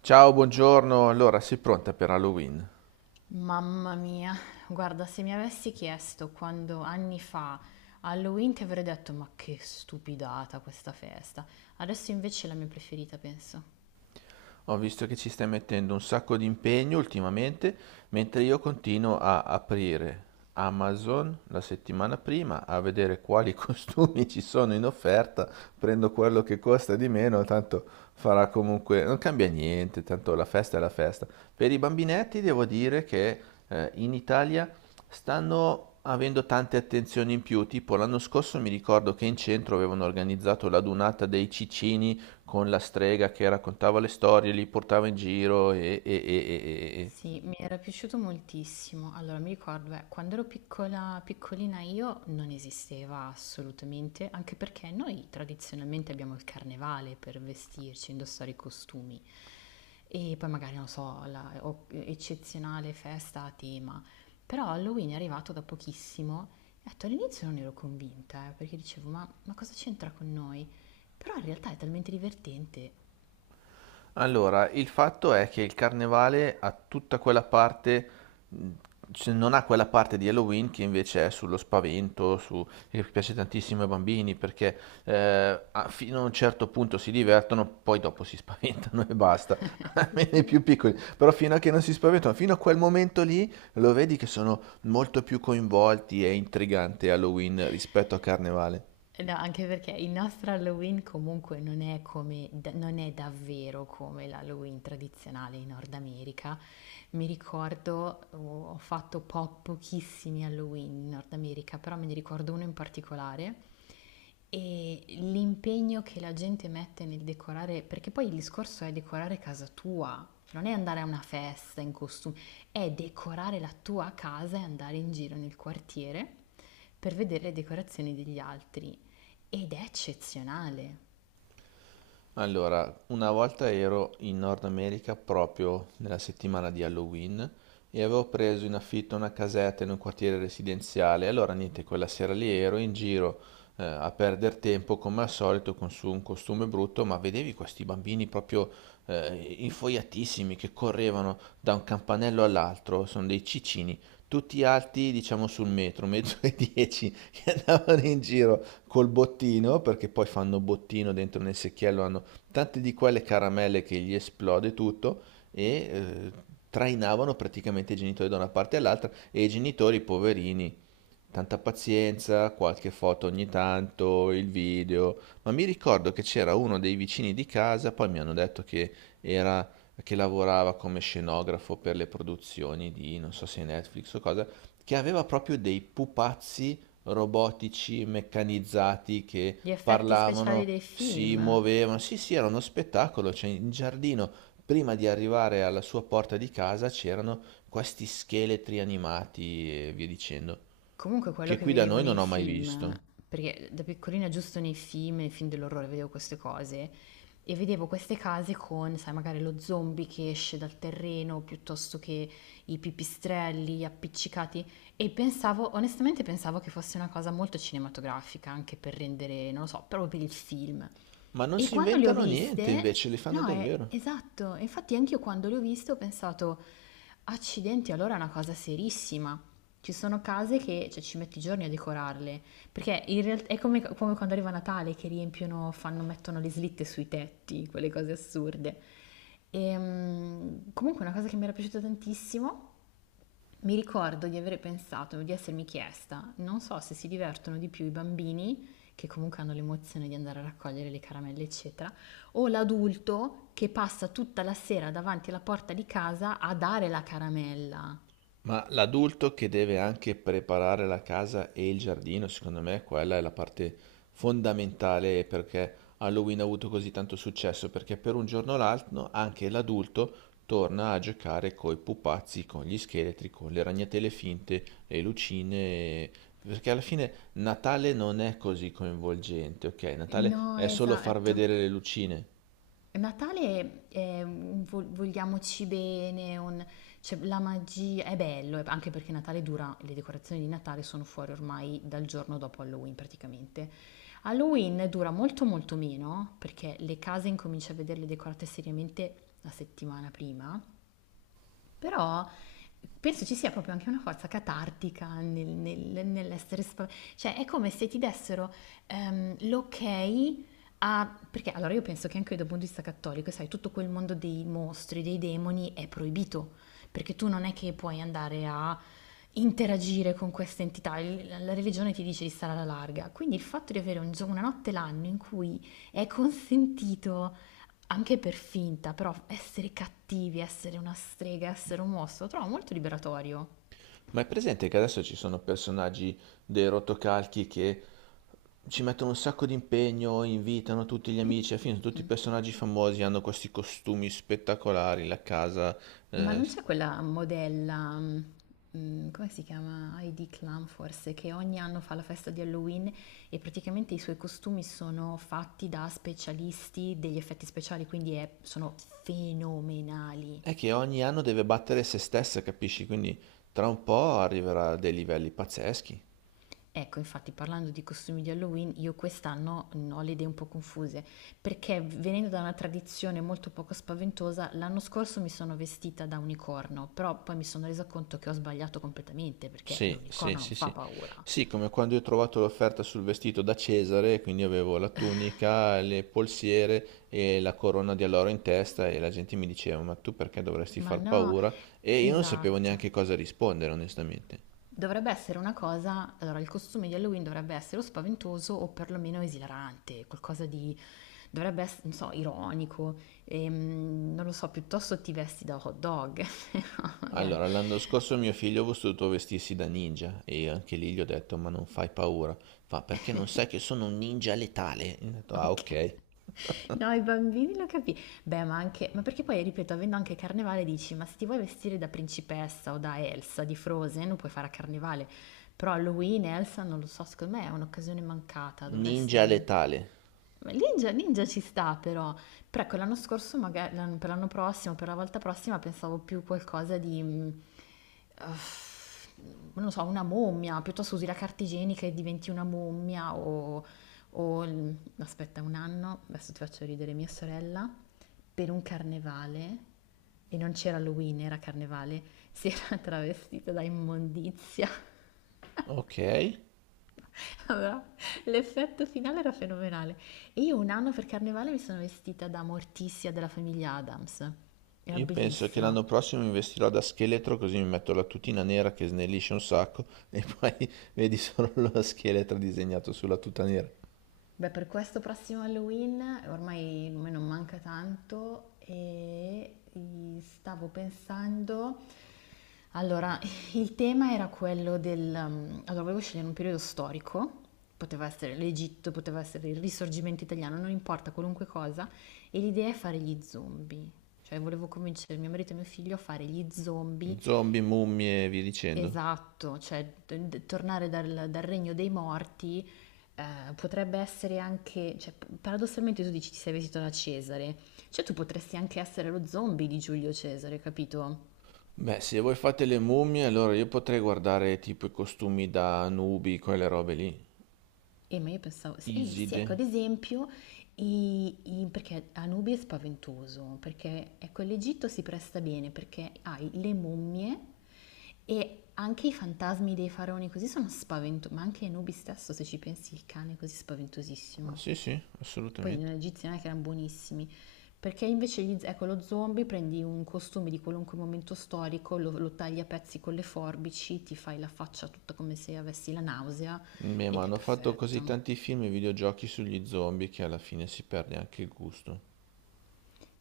Ciao, buongiorno. Allora, sei pronta per Halloween? Mamma mia, guarda, se mi avessi chiesto quando anni fa Halloween ti avrei detto ma che stupidata questa festa. Adesso invece è la mia preferita, penso. Ho visto che ci stai mettendo un sacco di impegno ultimamente, mentre io continuo a aprire Amazon la settimana prima a vedere quali costumi ci sono in offerta, prendo quello che costa di meno, tanto farà comunque, non cambia niente, tanto la festa è la festa. Per i bambinetti devo dire che in Italia stanno avendo tante attenzioni in più, tipo l'anno scorso mi ricordo che in centro avevano organizzato la dunata dei cicini con la strega che raccontava le storie, li portava in giro e. Sì, mi era piaciuto moltissimo. Allora, mi ricordo, quando ero piccola, piccolina io non esisteva assolutamente, anche perché noi tradizionalmente abbiamo il carnevale per vestirci, indossare i costumi. E poi magari, non so, eccezionale festa a tema. Però Halloween è arrivato da pochissimo. E detto, all'inizio non ero convinta, perché dicevo, ma cosa c'entra con noi? Però in realtà è talmente divertente. Allora, il fatto è che il carnevale ha tutta quella parte, mh, cioè non ha quella parte di Halloween che invece è sullo spavento, su, che piace tantissimo ai bambini perché fino a un certo punto si divertono, poi dopo si spaventano e basta, Sì, almeno i sì. più piccoli. Però fino a che non si spaventano, fino a quel momento lì lo vedi che sono molto più coinvolti, è intrigante Halloween rispetto a Carnevale. No, anche perché il nostro Halloween comunque non è come, non è davvero come l'Halloween tradizionale in Nord America. Mi ricordo, oh, ho fatto pochissimi Halloween in Nord America, però me ne ricordo uno in particolare e l'impegno che la gente mette nel decorare, perché poi il discorso è decorare casa tua, non è andare a una festa in costume, è decorare la tua casa e andare in giro nel quartiere per vedere le decorazioni degli altri. Ed è eccezionale. Allora, una volta ero in Nord America proprio nella settimana di Halloween e avevo preso in affitto una casetta in un quartiere residenziale. Allora, niente, quella sera lì ero in giro a perdere tempo come al solito con su un costume brutto, ma vedevi questi bambini proprio infoiatissimi che correvano da un campanello all'altro, sono dei cicini, tutti alti, diciamo sul metro, metro e dieci, che andavano in giro col bottino, perché poi fanno bottino dentro nel secchiello, hanno tante di quelle caramelle che gli esplode tutto e trainavano praticamente i genitori da una parte all'altra e i genitori poverini. Tanta pazienza, qualche foto ogni tanto, il video, ma mi ricordo che c'era uno dei vicini di casa, poi mi hanno detto che era che lavorava come scenografo per le produzioni di non so se Netflix o cosa, che aveva proprio dei pupazzi robotici meccanizzati che Gli effetti speciali parlavano, dei si film. muovevano. Sì, sì, era uno spettacolo, cioè in giardino prima di arrivare alla sua porta di casa c'erano questi scheletri animati e via dicendo Comunque quello che che qui da vedevo noi non nei ho mai film, visto. perché da piccolina giusto nei film dell'orrore vedevo queste cose e vedevo queste case con, sai, magari lo zombie che esce dal terreno piuttosto che i pipistrelli appiccicati e pensavo, onestamente pensavo che fosse una cosa molto cinematografica, anche per rendere, non lo so, proprio per il film. Ma non E si quando le ho inventano niente, viste, invece li fanno no, è davvero. esatto, infatti anch'io quando le ho viste ho pensato, accidenti, allora è una cosa serissima. Ci sono case che cioè, ci metti giorni a decorarle, perché in realtà è come quando arriva Natale che riempiono, fanno, mettono le slitte sui tetti, quelle cose assurde. E, comunque è una cosa che mi era piaciuta tantissimo, mi ricordo di aver pensato, di essermi chiesta, non so se si divertono di più i bambini, che comunque hanno l'emozione di andare a raccogliere le caramelle, eccetera, o l'adulto che passa tutta la sera davanti alla porta di casa a dare la caramella. Ma l'adulto che deve anche preparare la casa e il giardino, secondo me quella è la parte fondamentale perché Halloween ha avuto così tanto successo, perché per un giorno o l'altro anche l'adulto torna a giocare coi pupazzi, con gli scheletri, con le ragnatele finte, le lucine, e- perché alla fine Natale non è così coinvolgente, ok? Natale No, è solo far esatto. vedere le lucine. Natale è un vogliamoci bene, un- cioè, la magia è bello, anche perché Natale dura, le decorazioni di Natale sono fuori ormai dal giorno dopo Halloween praticamente. Halloween dura molto molto meno perché le case incominci a vederle decorate seriamente la settimana prima, però penso ci sia proprio anche una forza catartica nell'essere spaventati. Cioè, è come se ti dessero l'ok a... Perché allora io penso che anche dal punto di vista cattolico, sai, tutto quel mondo dei mostri, dei demoni è proibito, perché tu non è che puoi andare a interagire con queste entità. La religione ti dice di stare alla larga. Quindi il fatto di avere un una notte l'anno in cui è consentito anche per finta, però essere cattivi, essere una strega, essere un mostro, lo trovo molto liberatorio. Ma è presente che adesso ci sono personaggi dei rotocalchi che ci mettono un sacco di impegno, invitano tutti gli amici, alla fine sono tutti Mm. personaggi famosi, hanno questi costumi spettacolari, la casa, Ma eh, non c'è quella modella, come si chiama? Heidi Klum forse, che ogni anno fa la festa di Halloween e praticamente i suoi costumi sono fatti da specialisti degli effetti speciali, quindi sono fenomenali. è che ogni anno deve battere se stessa, capisci? Quindi tra un po' arriverà a dei livelli pazzeschi. Ecco, infatti parlando di costumi di Halloween, io quest'anno ho le idee un po' confuse, perché venendo da una tradizione molto poco spaventosa, l'anno scorso mi sono vestita da unicorno, però poi mi sono resa conto che ho sbagliato completamente, perché Sì, sì, l'unicorno non sì, fa sì. paura. Sì, come quando io ho trovato l'offerta sul vestito da Cesare, quindi avevo la tunica, le polsiere e la corona di alloro in testa e la gente mi diceva, ma tu perché dovresti Ma far no, paura? E io non sapevo esatto. neanche cosa rispondere, onestamente. Dovrebbe essere una cosa, allora il costume di Halloween dovrebbe essere o spaventoso o perlomeno esilarante, qualcosa di, dovrebbe essere, non so, ironico, non lo so, piuttosto ti vesti da hot dog, no, magari, Allora, l'anno scorso mio figlio ha voluto vestirsi da ninja e io anche lì gli ho detto, ma non fai paura. Fa, perché non sai che sono un ninja letale? E ho detto, ah, ok. ok. No, i bambini lo capì. Beh, ma anche, ma perché poi, ripeto, avendo anche Carnevale dici, ma se ti vuoi vestire da principessa o da Elsa di Frozen, lo puoi fare a Carnevale, però Halloween, Elsa, non lo so, secondo me è un'occasione mancata, dovresti... Ninja letale. Ma Ninja, Ninja ci sta però, però ecco, l'anno scorso, magari, per l'anno prossimo, per la volta prossima pensavo più qualcosa di, uff, non lo so, una mummia, piuttosto usi la carta igienica e diventi una mummia o, aspetta un anno, adesso ti faccio ridere mia sorella, per un carnevale, e non c'era Halloween, era carnevale, si era travestita da immondizia. Ok. Allora, l'effetto finale era fenomenale. E io un anno per carnevale mi sono vestita da Morticia della famiglia Adams. Era Io penso che bellissima. l'anno prossimo mi vestirò da scheletro così mi metto la tutina nera che snellisce un sacco e poi vedi solo lo scheletro disegnato sulla tuta nera. Beh, per questo prossimo Halloween ormai me non manca tanto e stavo pensando, allora, il tema era quello del... allora, volevo scegliere un periodo storico, poteva essere l'Egitto, poteva essere il Risorgimento italiano, non importa, qualunque cosa, e l'idea è fare gli zombie. Cioè, volevo convincere mio marito e mio figlio a fare gli zombie. Zombie, mummie e via dicendo. Esatto, cioè tornare dal regno dei morti. Eh, potrebbe essere anche, cioè, paradossalmente tu dici ti sei vestito da Cesare, cioè tu potresti anche essere lo zombie di Giulio Cesare, capito? Beh, se voi fate le mummie, allora io potrei guardare tipo i costumi da nubi, quelle robe lì. E ma io pensavo, sì, sì, Iside. ecco, ad esempio, perché Anubi è spaventoso, perché ecco, l'Egitto si presta bene, perché hai le mummie e anche i fantasmi dei faraoni così sono spaventosi, ma anche Anubi stesso, se ci pensi, il cane è così Ah, spaventosissimo. sì, sì, Poi assolutamente. nella egiziana che erano buonissimi. Perché invece gli, ecco, lo zombie prendi un costume di qualunque momento storico, lo tagli a pezzi con le forbici, ti fai la faccia tutta come se avessi la nausea Beh, ma ed è hanno fatto così perfetto. tanti film e videogiochi sugli zombie che alla fine si perde anche il gusto.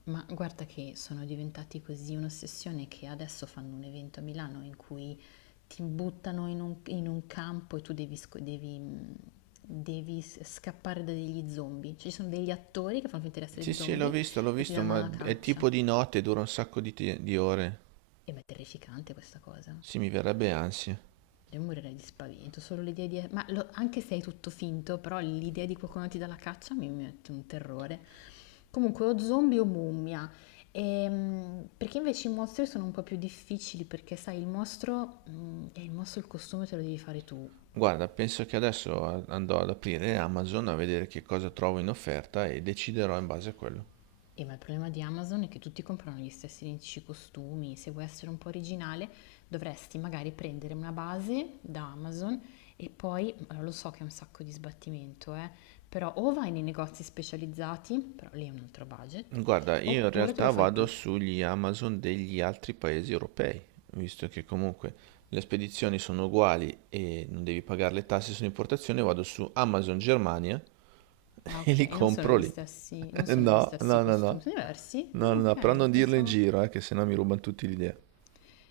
Ma guarda che sono diventati così un'ossessione che adesso fanno un evento a Milano in cui ti buttano in un campo e tu devi, scappare da degli zombie. Cioè, ci sono degli attori che fanno finta di Sì, essere sì, zombie l'ho e ti visto, danno ma la è caccia. tipo di notte, dura un sacco di di ore. E ma è terrificante questa cosa. Sì, mi verrebbe ansia. Io morirei di spavento, solo l'idea di... Ma anche se è tutto finto, però l'idea di qualcuno ti dà la caccia mi mette un terrore. Comunque, o zombie o mummia. Perché invece i mostri sono un po' più difficili, perché sai, il mostro il costume te lo devi fare tu. Guarda, penso che adesso andrò ad aprire Amazon a vedere che cosa trovo in offerta e deciderò in base a quello. Ma il problema di Amazon è che tutti comprano gli stessi identici costumi. Se vuoi essere un po' originale, dovresti magari prendere una base da Amazon e poi, allora, lo so che è un sacco di sbattimento, però o vai nei negozi specializzati, però lì è un altro budget, Guarda, io in oppure te lo realtà fai vado tu. sugli Amazon degli altri paesi europei, visto che comunque le spedizioni sono uguali e non devi pagare le tasse sull'importazione, vado su Amazon Germania. Ah, E ok, li e non sono compro gli lì. stessi, non sono gli No, stessi no, no, no. costumi, sono diversi? No, Ah, no, no, però ok, non dirlo in pensavo. giro, che sennò mi rubano tutti l'idea.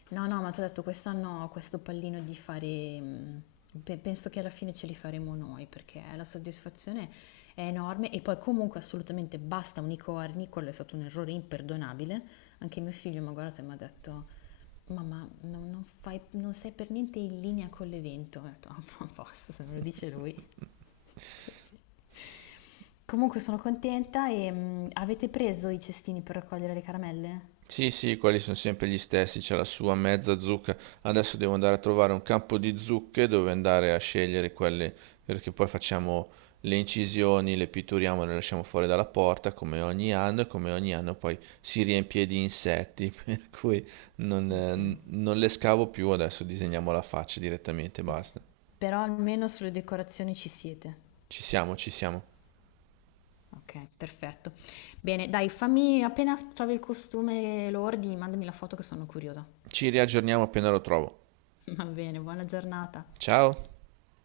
No, no, ma ti ho detto, quest'anno ho questo pallino di fare, penso che alla fine ce li faremo noi, perché la soddisfazione è enorme e poi comunque assolutamente basta unicorni, quello è stato un errore imperdonabile. Anche mio figlio mi ha guardato e mi ha detto, mamma, non non sei per niente in linea con l'evento. Ho detto, "Ah, a posto, se me lo dice lui." Così. Comunque sono contenta e avete preso i cestini per raccogliere le caramelle? Sì, sì, quelli sono sempre gli stessi, c'è la sua mezza zucca. Adesso devo andare a trovare un campo di zucche dove andare a scegliere quelle, perché poi facciamo le incisioni, le pitturiamo, e le lasciamo fuori dalla porta come ogni anno e come ogni anno poi si riempie di insetti, per cui non, Ok. eh, non le scavo più, adesso disegniamo la faccia direttamente, basta. Però almeno sulle decorazioni ci siete. Ci siamo, ci siamo. Okay, perfetto. Bene, dai, fammi appena trovi il costume e lo ordini, mandami la foto che sono curiosa. Ci riaggiorniamo appena lo trovo. Va bene, buona giornata. Ciao!